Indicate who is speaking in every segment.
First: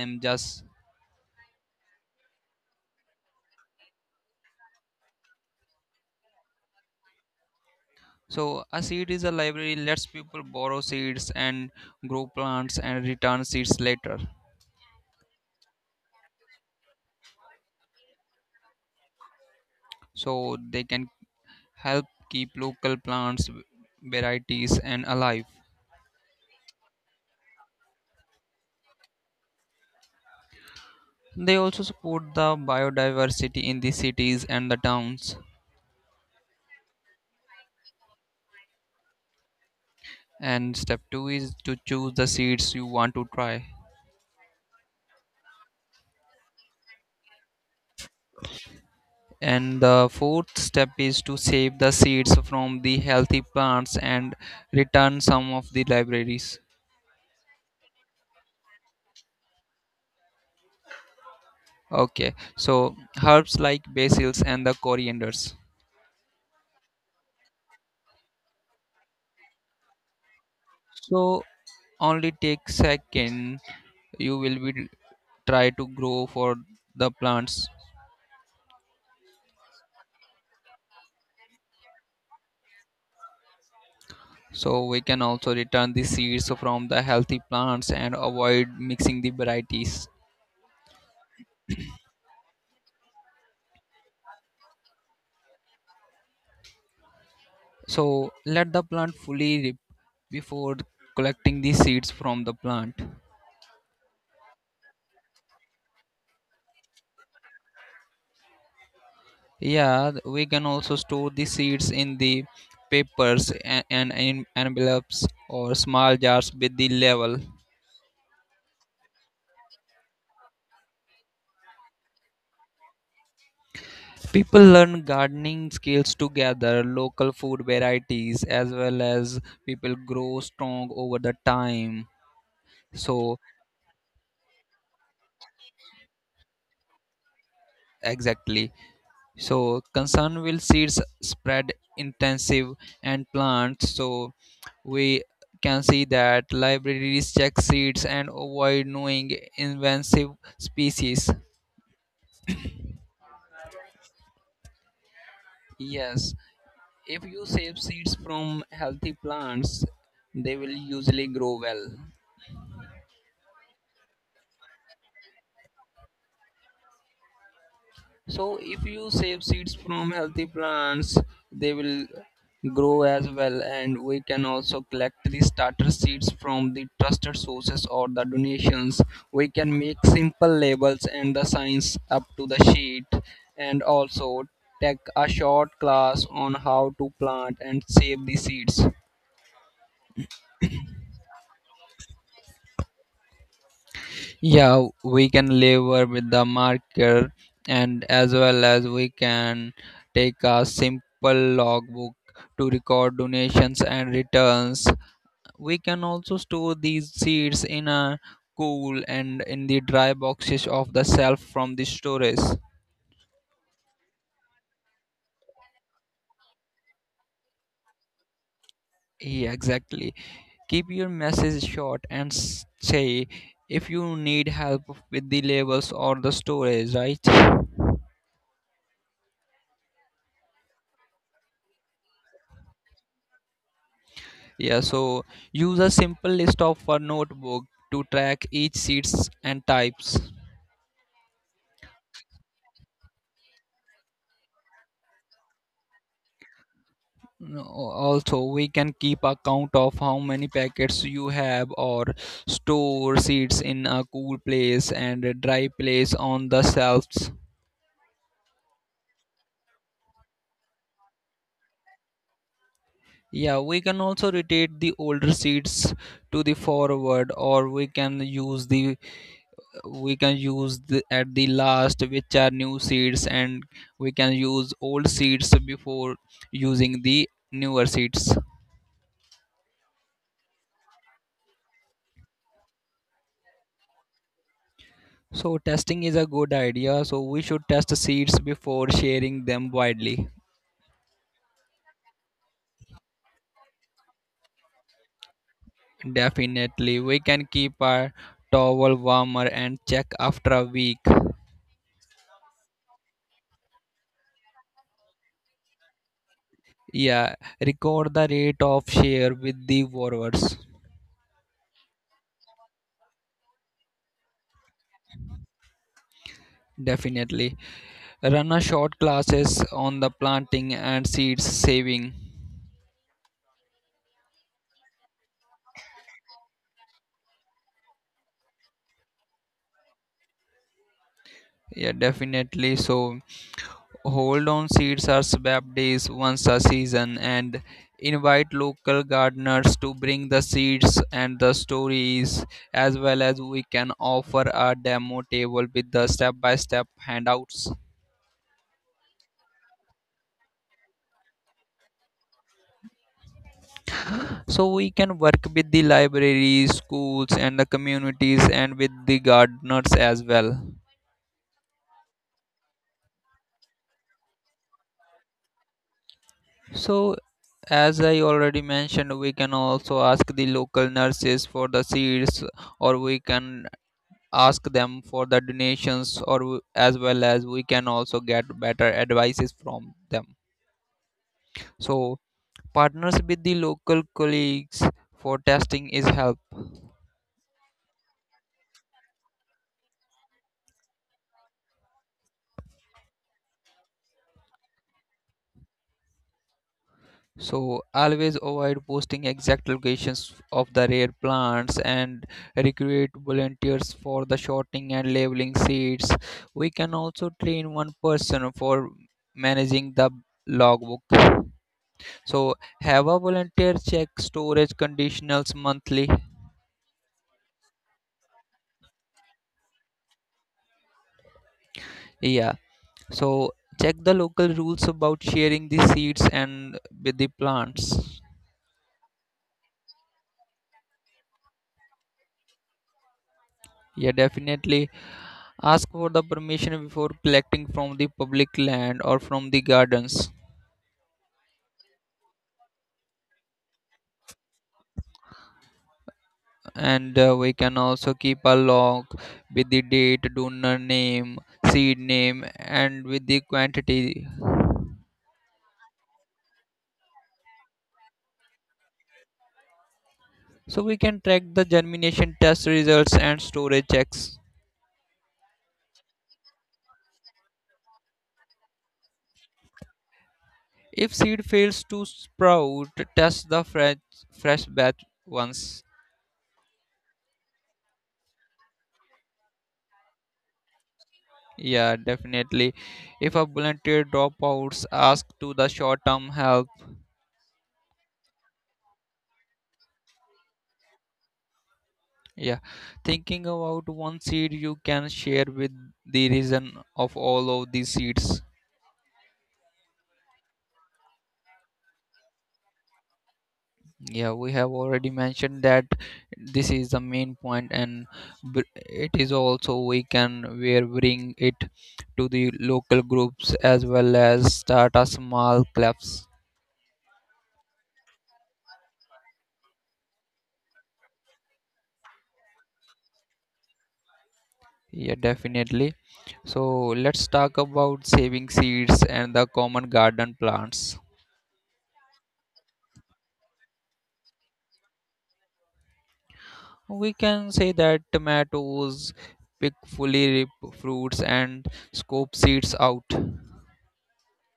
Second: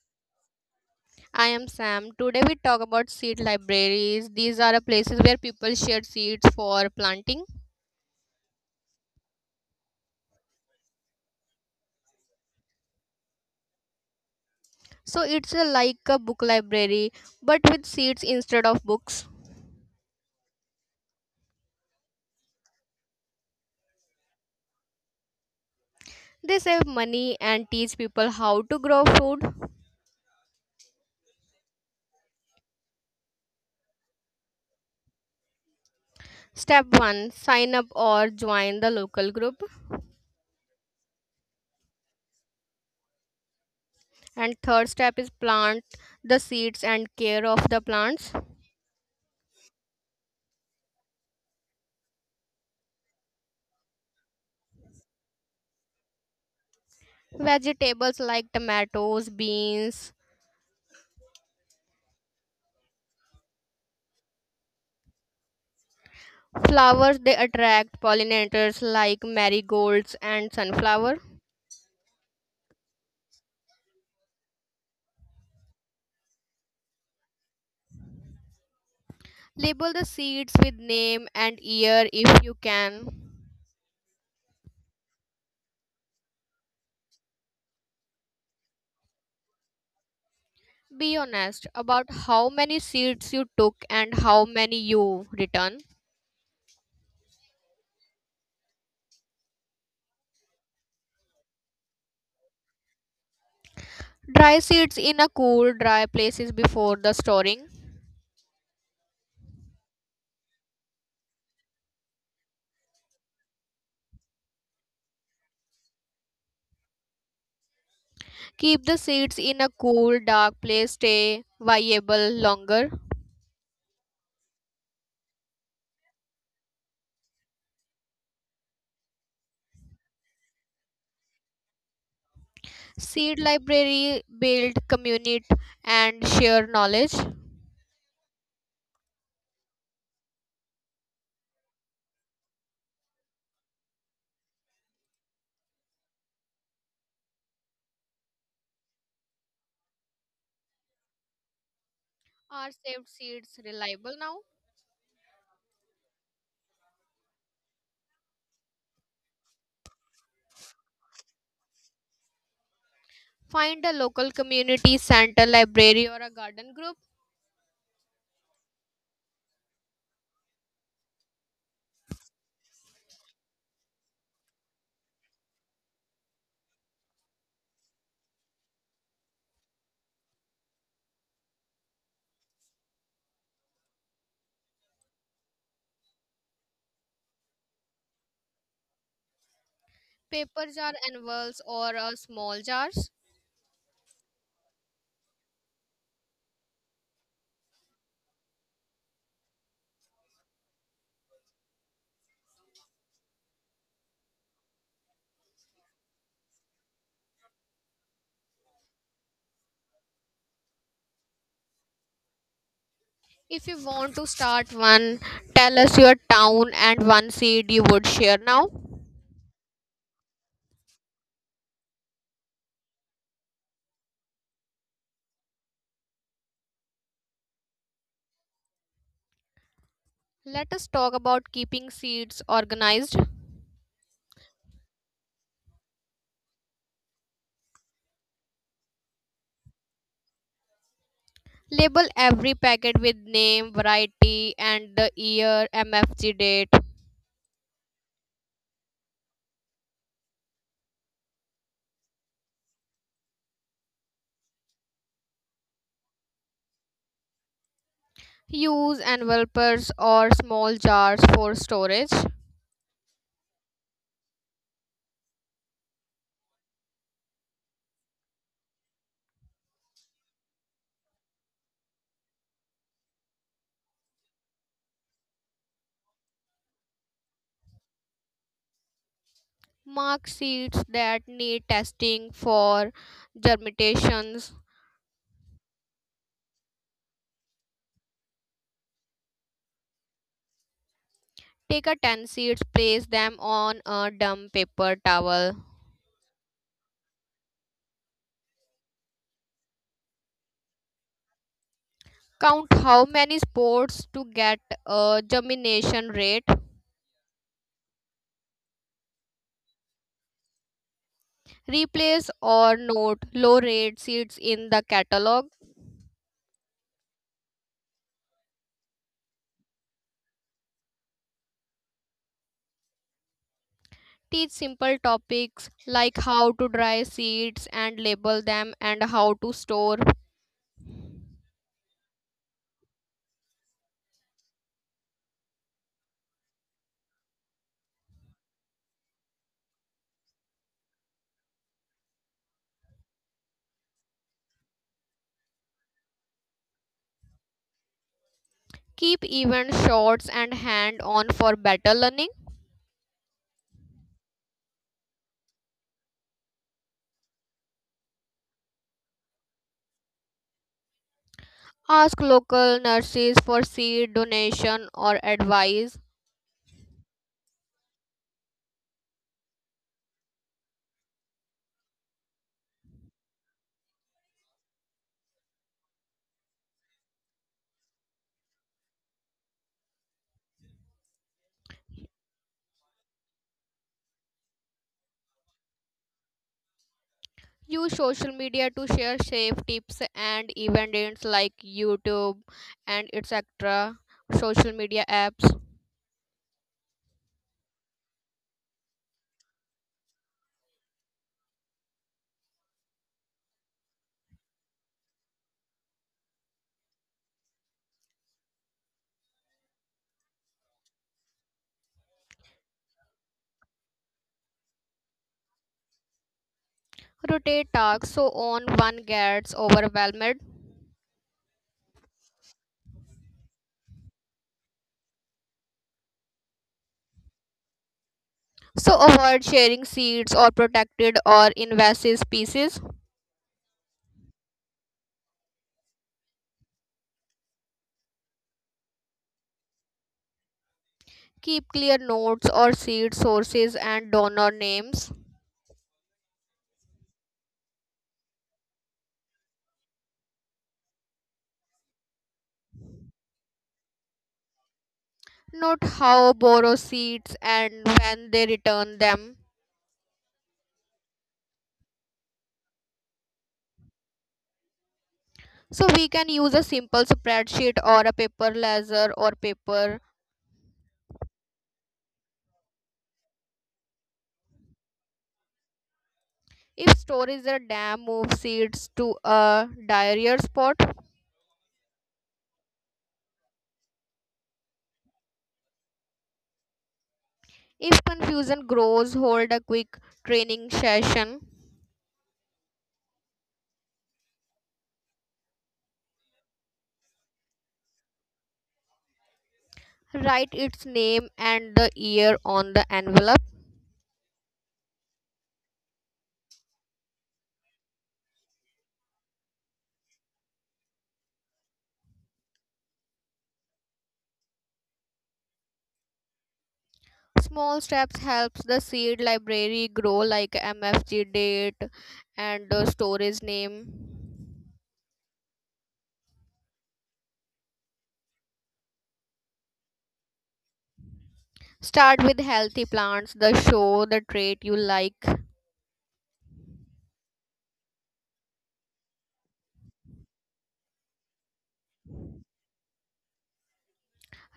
Speaker 1: am just
Speaker 2: I am Sam. Today we talk about seed libraries. These are a places where people share seeds for planting.
Speaker 1: So a seed is a library lets people borrow seeds and grow plants and return seeds later.
Speaker 2: So it's a, like a book library but with seeds instead of books.
Speaker 1: So they can help keep local plants varieties and alive.
Speaker 2: They save money and teach people how to grow food.
Speaker 1: They also support the biodiversity in the cities and the towns.
Speaker 2: Step 1 sign up or join the local group.
Speaker 1: And step 2 is to choose the seeds you want to try.
Speaker 2: And third step is plant the seeds and care of the plants.
Speaker 1: And the fourth step is to save the seeds from the healthy plants and return some of the libraries.
Speaker 2: Vegetables like tomatoes, beans,
Speaker 1: Okay, so herbs like basils and the corianders.
Speaker 2: flowers they attract pollinators like marigolds and sunflower.
Speaker 1: So only take second you will be try to grow for the plants.
Speaker 2: Label the seeds with name and year if you can.
Speaker 1: So we can also return the seeds from the healthy plants and avoid mixing the varieties.
Speaker 2: Be honest about how many seeds you took and how many you return.
Speaker 1: So let the plant fully rip before collecting the seeds from the plant.
Speaker 2: Dry seeds in a cool, dry places before the storing.
Speaker 1: Yeah, we can also store the seeds in the papers and in envelopes or small jars with the level.
Speaker 2: Keep the seeds in a cool, dark place, stay viable longer.
Speaker 1: People learn gardening skills to gather local food varieties as well as people grow strong over the time. So
Speaker 2: Seed library, build, community, and share knowledge.
Speaker 1: exactly. So concern will seeds spread intensive and plants. So we can see that libraries check seeds and avoid knowing invasive species.
Speaker 2: Are saved seeds reliable now?
Speaker 1: Yes, if you save seeds from healthy plants, they will usually grow well.
Speaker 2: Find a local community center, library, or a garden group
Speaker 1: So, if you save seeds from healthy plants, they will grow as well, and we can also collect the starter seeds from the trusted sources or the donations. We can make simple labels and the signs up to the sheet, and also take a short class on how to plant and save the seeds.
Speaker 2: paper jar annuals or small jars.
Speaker 1: Yeah, we can labor with the marker and as well as we can take a simple logbook to record donations and returns. We can also store these seeds in a cool and in the dry boxes of the shelf from the storage.
Speaker 2: If you want to start one, tell us your town and one seed you would share now.
Speaker 1: Yeah, exactly. Keep your message short and say if you need help with the labels or the storage, right?
Speaker 2: Let us talk about keeping seeds organized.
Speaker 1: Yeah, so use a simple list of a notebook to track each seeds and types.
Speaker 2: Label every packet with name, variety, and the year MFG date.
Speaker 1: No, also, we can keep account of how many packets you have or store seeds in a cool place and a dry place on the shelves.
Speaker 2: Use envelopes or small jars for storage.
Speaker 1: Yeah, we can also rotate the older seeds to the forward or we can use the, at the last which are new seeds and we can use old seeds before using the newer seeds.
Speaker 2: Mark seeds that need testing for germinations.
Speaker 1: So testing is a good idea, so we should test seeds before sharing them widely.
Speaker 2: Take a 10 seeds, place them on a damp paper towel.
Speaker 1: Definitely we can keep our towel warmer and check after a week.
Speaker 2: Count how many spores to get a germination rate.
Speaker 1: Yeah, record the rate of share with the borrowers.
Speaker 2: Replace or note low rate seeds in the catalog.
Speaker 1: Definitely run a short classes on the planting and seeds saving.
Speaker 2: Teach simple topics like how to dry seeds and label them and how to store.
Speaker 1: Yeah, definitely. So, hold on seeds are swapped days once a season and invite local gardeners to bring the seeds and the stories as well as we can offer a demo table with the step by step handouts.
Speaker 2: Keep even shots and hand on for better learning.
Speaker 1: So, we can work with the libraries, schools, and the communities and with the gardeners as well.
Speaker 2: Ask local nurses for seed donation or advice.
Speaker 1: So, as I already mentioned, we can also ask the local nurses for the seeds or we can ask them for the donations or as well as we can also get better advices from them. So partners with the local colleagues for testing is help.
Speaker 2: Use social media to share safe tips and events like YouTube and etc. Social media apps.
Speaker 1: So always avoid posting exact locations of the rare plants and recruit volunteers for the sorting and labeling seeds. We can also train one person for managing the logbook. So have a volunteer check storage conditionals monthly.
Speaker 2: Rotate tasks so on one gets overwhelmed.
Speaker 1: Yeah, so check the local rules about sharing the seeds and with the plants.
Speaker 2: So avoid sharing seeds or protected or invasive species.
Speaker 1: Yeah, definitely ask for the permission before collecting from the public land or from the gardens.
Speaker 2: Keep clear notes or seed sources and donor names.
Speaker 1: And we can also keep a log with the date, donor name, seed name, and with the quantity.
Speaker 2: Note how borrow seeds and when they return them.
Speaker 1: So we can track the germination test results and storage checks.
Speaker 2: So we can use a simple spreadsheet or a paper ledger or paper.
Speaker 1: If seed fails to sprout, test the fresh batch once.
Speaker 2: If storage a dam moves seeds to a drier spot,
Speaker 1: Yeah, definitely. If a volunteer dropouts ask to the short-term help,
Speaker 2: if confusion grows, hold a quick training session.
Speaker 1: yeah, thinking about one seed you can share with the reason of all of these seeds.
Speaker 2: Write its name and the year on the envelope.
Speaker 1: Yeah, we have already mentioned that this is the main point, and it is also we are bring it to the local groups as well as start a small clubs.
Speaker 2: Small steps helps the seed library grow like MFG date and the storage name.
Speaker 1: Yeah, definitely. So let's talk about saving seeds and the common garden plants.
Speaker 2: Start with healthy plants that show the trait you like.
Speaker 1: We can say that tomatoes, pick fully ripe fruits and scoop seeds out.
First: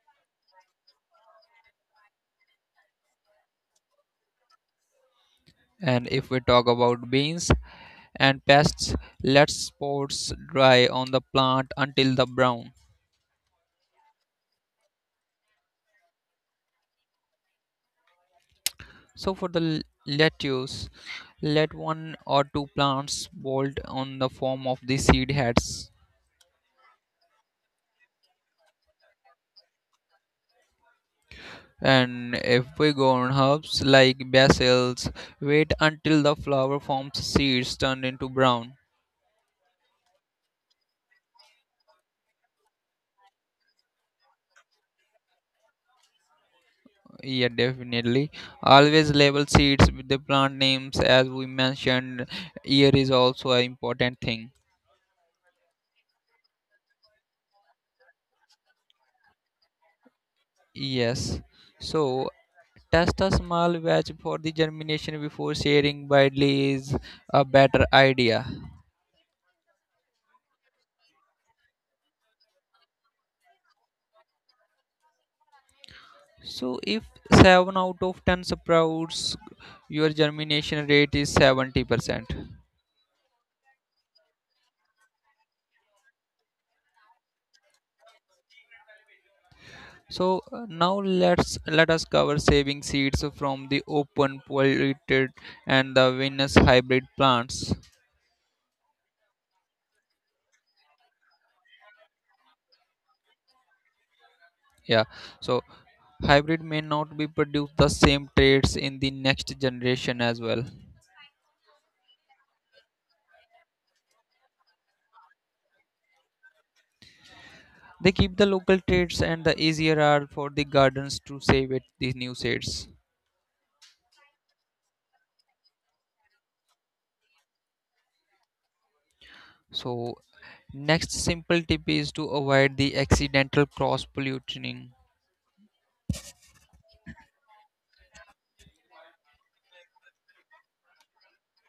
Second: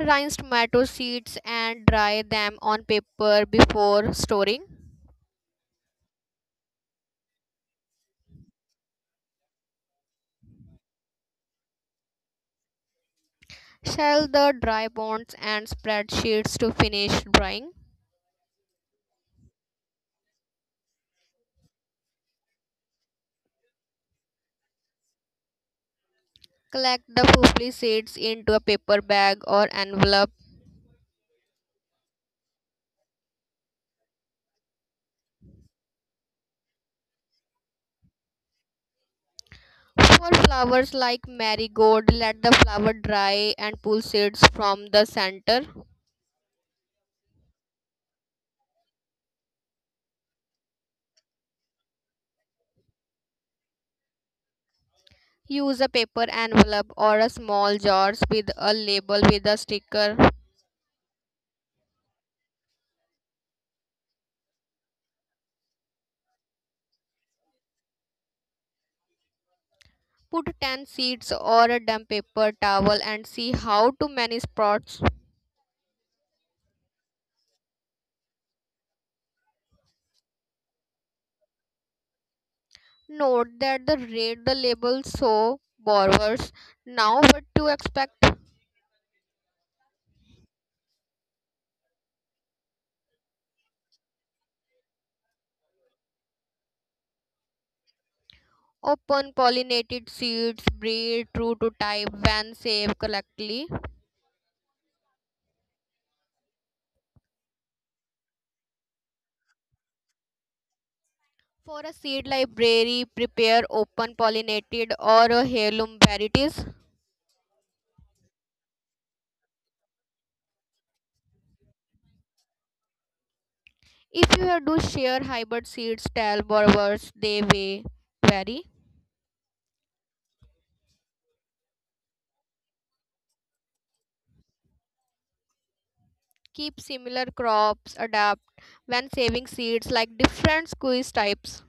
Speaker 2: Rinse tomato seeds and dry them on paper before storing.
Speaker 1: And if we talk about beans and pests, let spores dry on the plant until the brown.
Speaker 2: Shell the dry bonds and spread sheets to finish drying.
Speaker 1: So for the lettuce, let one or two plants bolt on the form of the seed heads.
Speaker 2: Collect the poopy seeds into a paper bag or envelope.
Speaker 1: And if we go on herbs like basils, wait until the flower forms seeds turned into brown.
Speaker 2: For flowers like marigold, let the flower dry and pull seeds from the center.
Speaker 1: Yeah, definitely. Always label seeds with the plant names as we mentioned. Here is also an important thing.
Speaker 2: Use a paper envelope or a small jars with a label with a sticker.
Speaker 1: Yes. So test a small batch for the germination before sharing widely is a better idea.
Speaker 2: Put 10 seeds or a damp paper towel and see how to many sprouts.
Speaker 1: So if 7 out of 10 sprouts, your germination rate is 70%.
Speaker 2: Note that the read the label so borrowers now what to expect.
Speaker 1: So now let us cover saving seeds from the open polluted and the Venus hybrid plants.
Speaker 2: Open pollinated seeds breed true to type when saved correctly.
Speaker 1: Yeah, so hybrid may not be produce the same traits in the next generation as well.
Speaker 2: For a seed library, prepare open pollinated or heirloom varieties.
Speaker 1: They keep the local traits and the easier are for the gardens to save it these new seeds.
Speaker 2: If you have to share hybrid seeds, tell borrowers they may vary.
Speaker 1: So next simple tip is to avoid the accidental cross pollution.
Speaker 2: Keep similar crops, adapt when saving seeds like different squeeze types.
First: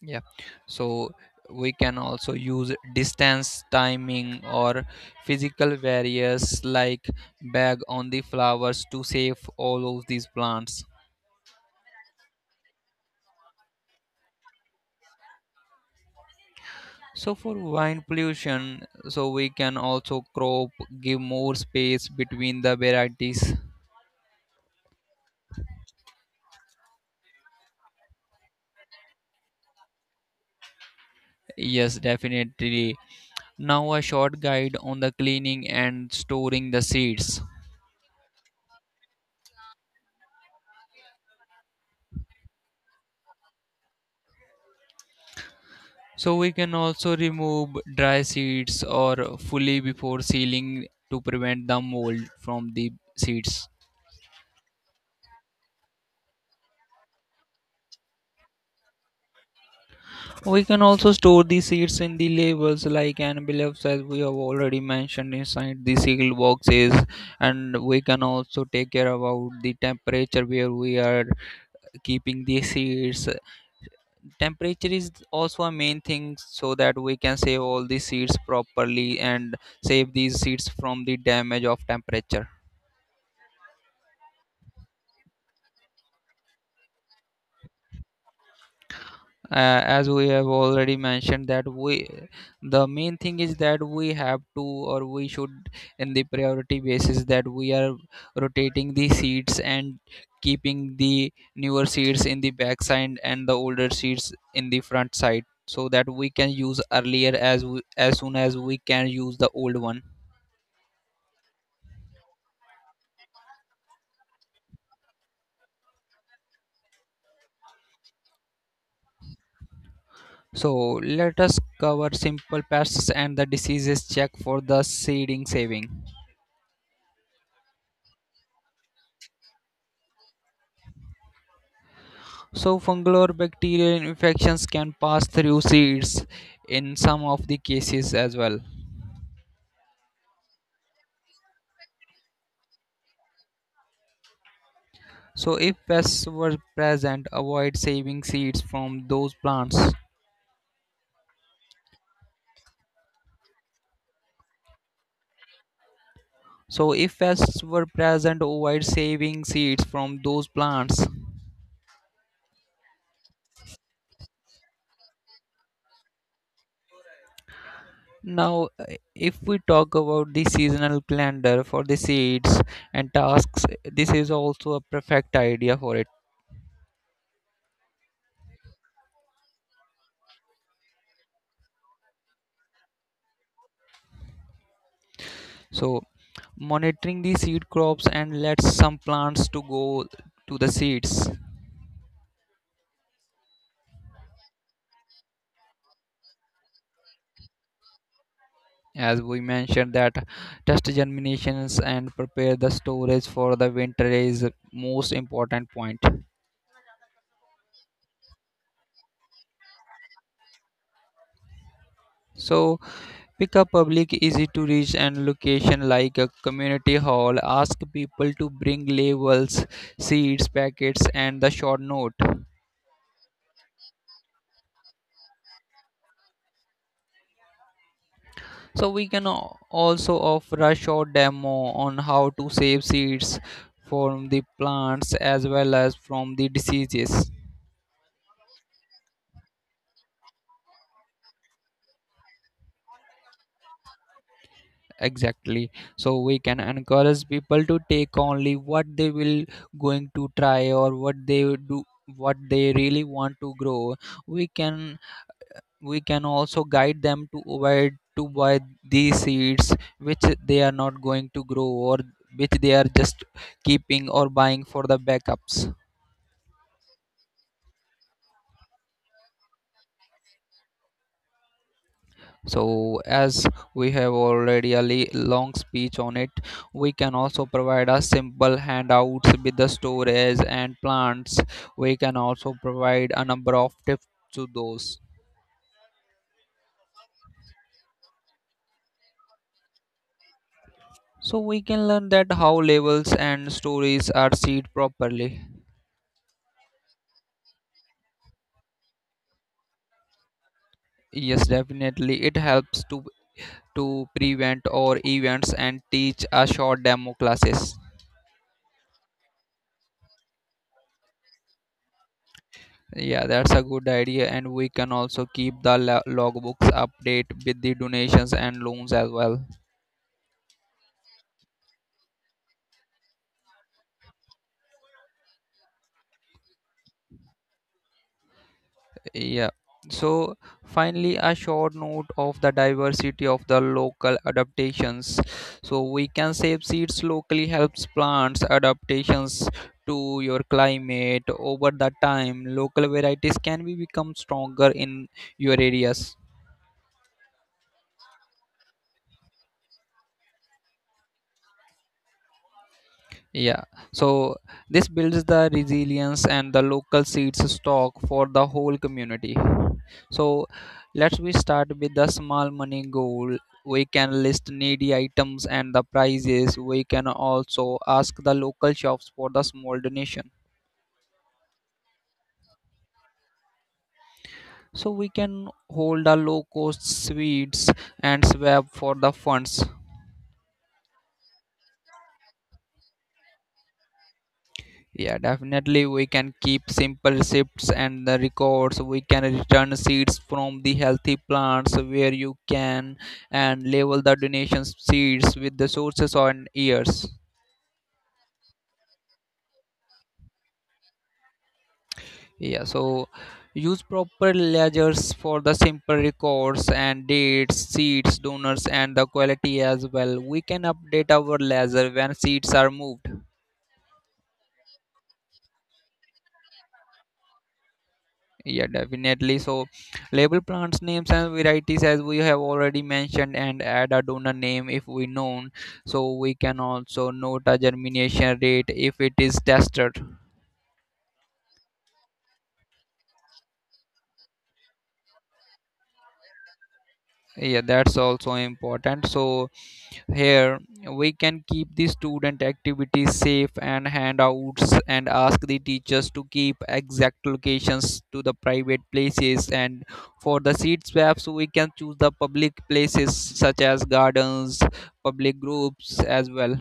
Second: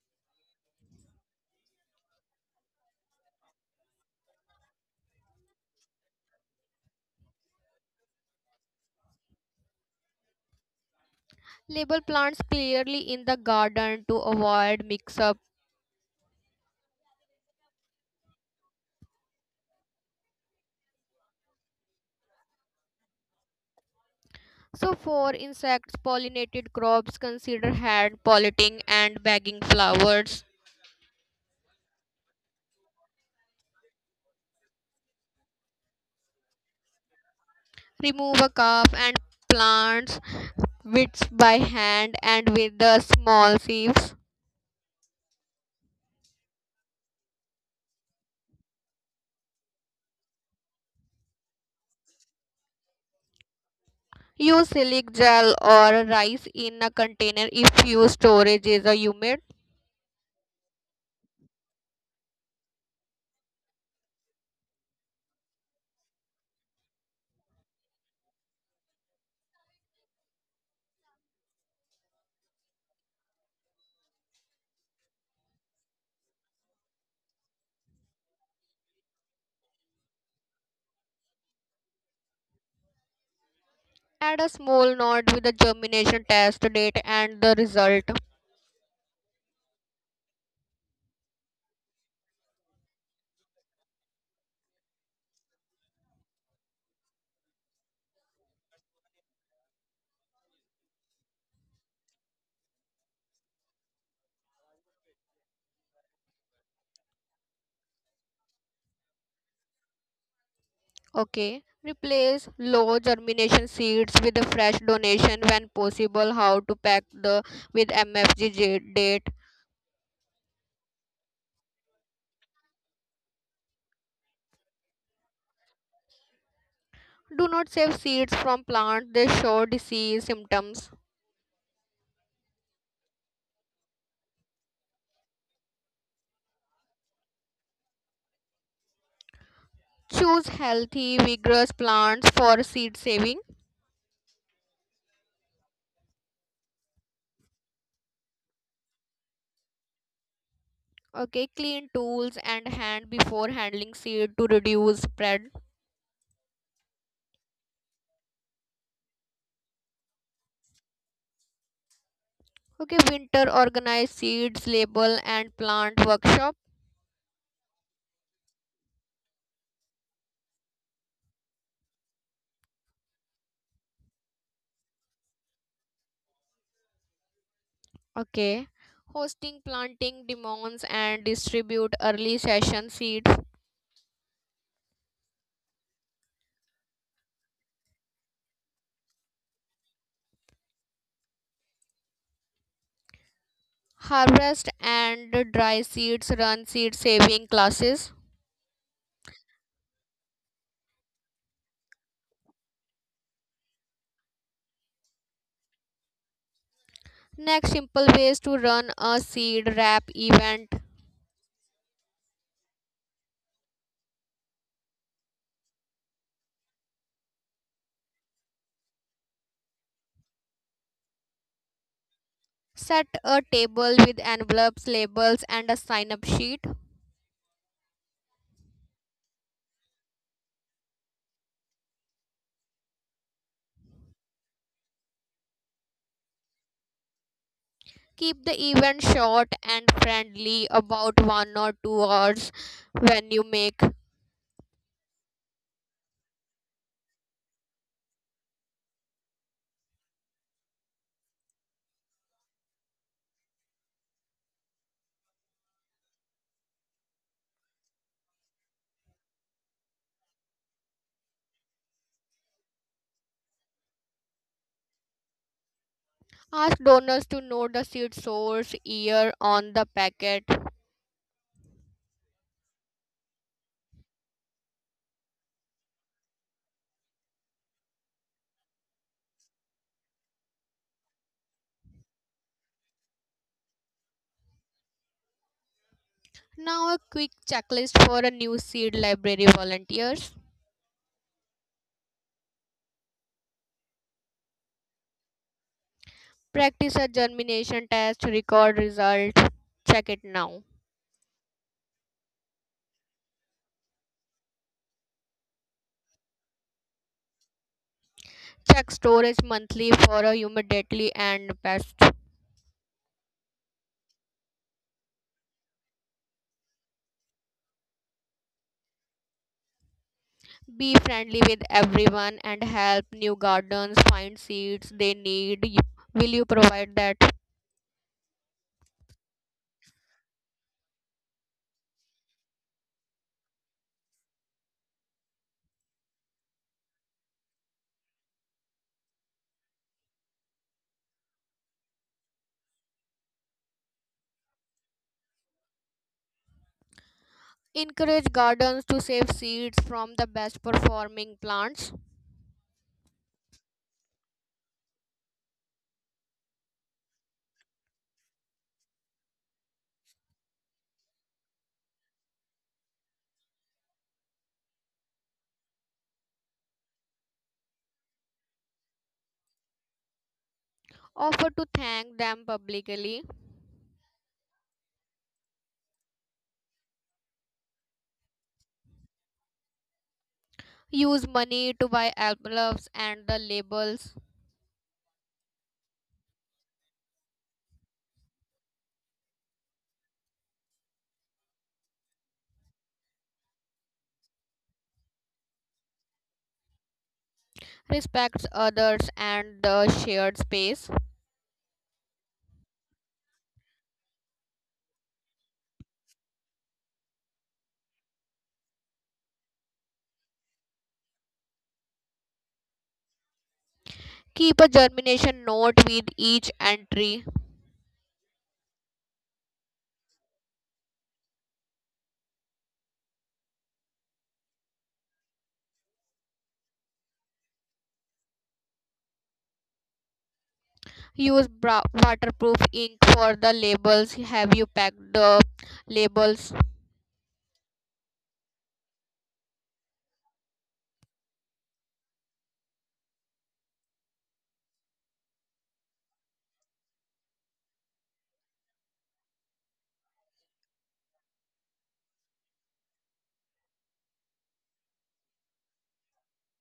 Speaker 1: Yeah, so we can also use distance timing or physical barriers like bag on the flowers to save all of these plants.
Speaker 2: Label plants clearly in the garden to avoid mix up.
Speaker 1: So for wine pollution, so we can also crop give more space between the varieties.
Speaker 2: So, for insects, pollinated crops consider hand pollinating and bagging flowers.
Speaker 1: Yes definitely. Now a short guide on the cleaning and storing the seeds.
Speaker 2: Remove a cup and plants whips by hand and with the small sieves.
Speaker 1: So we can also remove dry seeds or fully before sealing to prevent the mold from the seeds.
Speaker 2: Use silic gel or rice in a container if your storage is a humid.
Speaker 1: We can also store the seeds in the labels like envelopes as we have already mentioned inside the sealed boxes and we can also take care about the temperature where we are keeping the seeds. Temperature is also a main thing so that we can save all the seeds properly and save these seeds from the damage of temperature.
Speaker 2: Add a small note with the germination test date and the result.
Speaker 1: As we have already mentioned that we the main thing is that we have to or we should in the priority basis that we are rotating the seats and keeping the newer seats in the back side and the older seats in the front side so that we can use earlier as soon as we can use the old one.
Speaker 2: Okay. Replace low germination seeds with a fresh donation when possible. How to pack the with MFG date.
Speaker 1: So let us cover simple pests and the diseases check for the seeding saving.
Speaker 2: Do not save seeds from plants, they show disease symptoms.
Speaker 1: So, fungal or bacterial infections can pass through seeds in some of the cases as well.
Speaker 2: Choose healthy, vigorous plants for seed saving.
Speaker 1: So, if pests were present, avoid saving seeds from those plants.
Speaker 2: Okay, clean tools and hand before handling seed to reduce spread.
Speaker 1: So, if pests were present, avoid saving seeds from those plants.
Speaker 2: Okay, winter organize seeds, label, and plant workshop.
Speaker 1: Now, if we talk about the seasonal calendar for the seeds and tasks, this is also a perfect idea for it.
Speaker 2: Okay, hosting planting demos and distribute early session seeds.
Speaker 1: So, monitoring the seed crops and let some plants to go to the seeds.
Speaker 2: Harvest and dry seeds, run seed saving classes.
Speaker 1: As we mentioned that test germinations and prepare the storage for the winter is most important point.
Speaker 2: Next, simple ways to run a seed wrap event.
Speaker 1: So pick a public easy to reach and location like a community hall, ask people to bring labels, seeds packets and the short note.
Speaker 2: Set a table with envelopes, labels, and a sign up sheet.
Speaker 1: So we can also offer a short demo on how to save seeds from the plants as well as from the diseases.
Speaker 2: Keep the event short and friendly, about 1 or 2 hours when you make.
Speaker 1: Exactly, so we can encourage people to take only what they will going to try or what they would do what they really want to grow. we can we can also guide them to avoid to buy these seeds which they are not going to grow or which they are just keeping or buying for the backups.
Speaker 2: Ask donors to note the seed source year on the packet.
Speaker 1: So, as we have already long speech on it, we can also provide a simple handouts with the storage and plants. We can also provide a number of tips to those.
Speaker 2: Now, a quick checklist for a new seed library volunteers.
Speaker 1: So, we can learn that how labels and stories are seed properly.
Speaker 2: Practice a germination test, record result. Check it now.
Speaker 1: Yes, definitely, it helps to prevent or events and teach a short demo classes.
Speaker 2: Check storage monthly for a humidity and pest.
Speaker 1: Yeah, that's a good idea, and we can also keep the logbooks update with the donations and loans as well.
Speaker 2: Be friendly with everyone and help new gardens find seeds they need. You- Will you provide that?
Speaker 1: Yeah. So finally, a short note of the diversity of the local adaptations. So we can save seeds locally helps plants adaptations to your climate over the time. Local varieties can be become stronger in your areas.
Speaker 2: Encourage gardens to save seeds from the best performing plants.
Speaker 1: Yeah, so this builds the resilience and the local seeds stock for the whole community. So let's we start with the small money goal. We can list needy items and the prices. We can also ask the local shops for the small donation.
Speaker 2: Offer to thank them publicly.
Speaker 1: So we can hold a low cost sweets and swap for the funds.
Speaker 2: Use money to buy envelopes and the labels.
Speaker 1: Yeah, definitely we can keep simple receipts and the records. We can return seeds from the healthy plants where you can and label the donation seeds with the sources on years.
Speaker 2: Respect others and the shared space.
Speaker 1: Yeah, so use proper ledgers for the simple records and dates, seeds, donors and the quality as well. We can update our ledger when seeds are moved.
Speaker 2: Keep a germination note with each entry.
Speaker 1: Yeah, definitely. So, label plants names and varieties as we have already mentioned, and add a donor name if we known. So we can also note a germination rate if it is tested.
Speaker 2: Use bra- waterproof ink for the labels. Have you packed the labels?
Speaker 1: Yeah, that's also important. So here, we can keep the student activities safe and handouts and ask the teachers to keep exact locations to the private places. And for the seed swaps, we can choose the public places such as gardens, public groups as well.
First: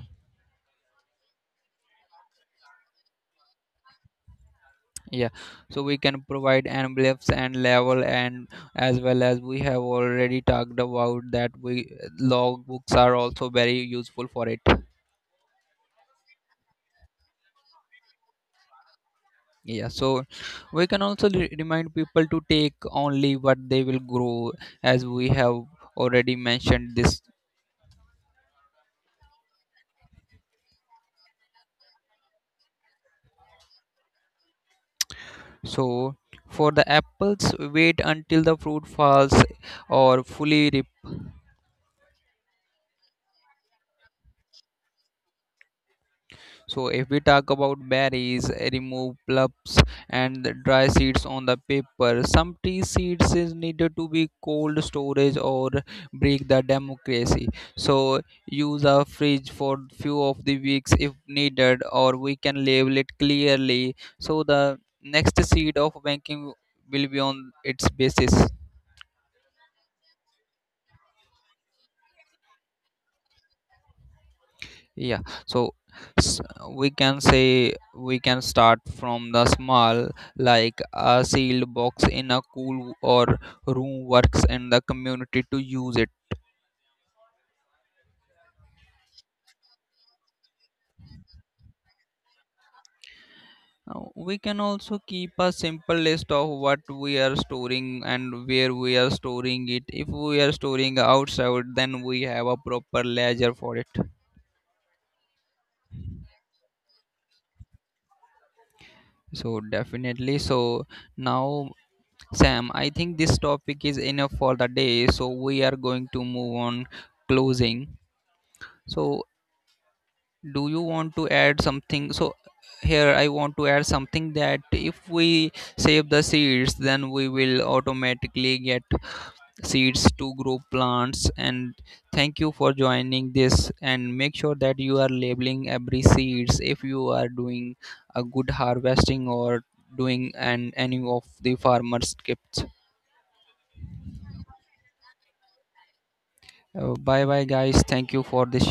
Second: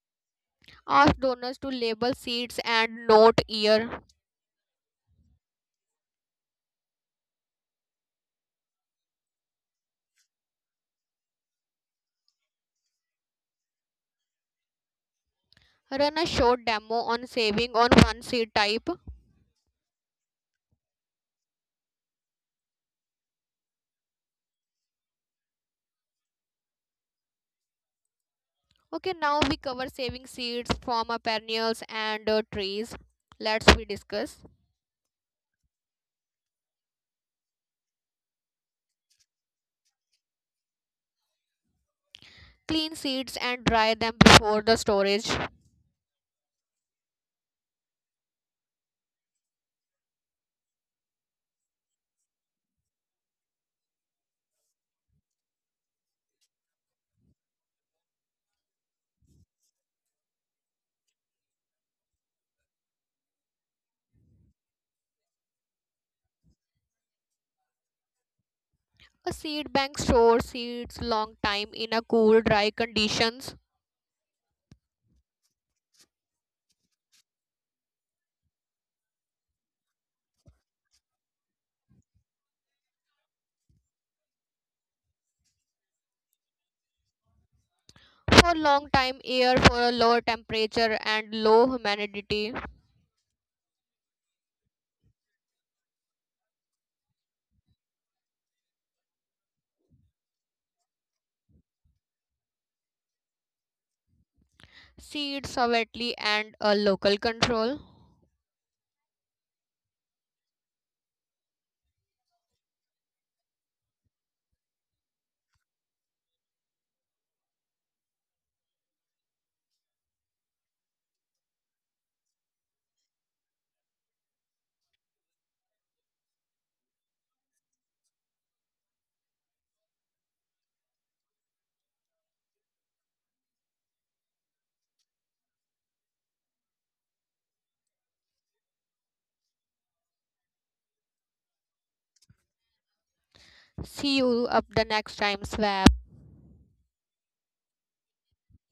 Speaker 2: Ask donors to label seeds and note year.
Speaker 1: Yeah, so we can provide envelopes and level, and as well as we have already talked about that we log books are also very useful for it.
Speaker 2: Run a short demo on saving on one seed type.
Speaker 1: Yeah, so we can also remind people to take only what they will grow, as we have already mentioned this.
Speaker 2: Okay, now we cover saving seeds from our perennials and trees. Let's we discuss.
Speaker 1: So, for the apples, wait until the fruit falls or fully ripe.
Speaker 2: Clean seeds and dry them before the storage.
Speaker 1: So if we talk about berries, remove plucks and dry seeds on the paper. Some tea seeds is needed to be cold storage or break the democracy. So use a fridge for few of the weeks if needed, or we can label it clearly. So the next seed of banking will be on its basis.
Speaker 2: A seed bank stores seeds long time in a cool, dry conditions.
Speaker 1: Yeah, so s- we can say we can start from the small like a sealed box in a cool or room works in the community to use it.
Speaker 2: For long time air for a lower temperature and low humidity.
Speaker 1: Uh, we can also keep a simple list of what we are storing and where we are storing it. If we are storing outside then we have a proper ledger for it.
Speaker 2: Seeds sovereignty and a local control.
Speaker 1: So definitely. So now Sam, I think this topic is enough for the day, so we are going to move on closing. So, do you want to add something? So, here I want to add something that if we save the seeds, then we will automatically get seeds to grow plants. And thank you for joining this. And make sure that you are labeling every seeds if you are doing a good harvesting or doing an any of the farmers' tips.
Speaker 2: See you up the next time, Swag.
Speaker 1: Bye bye, guys. Thank you for this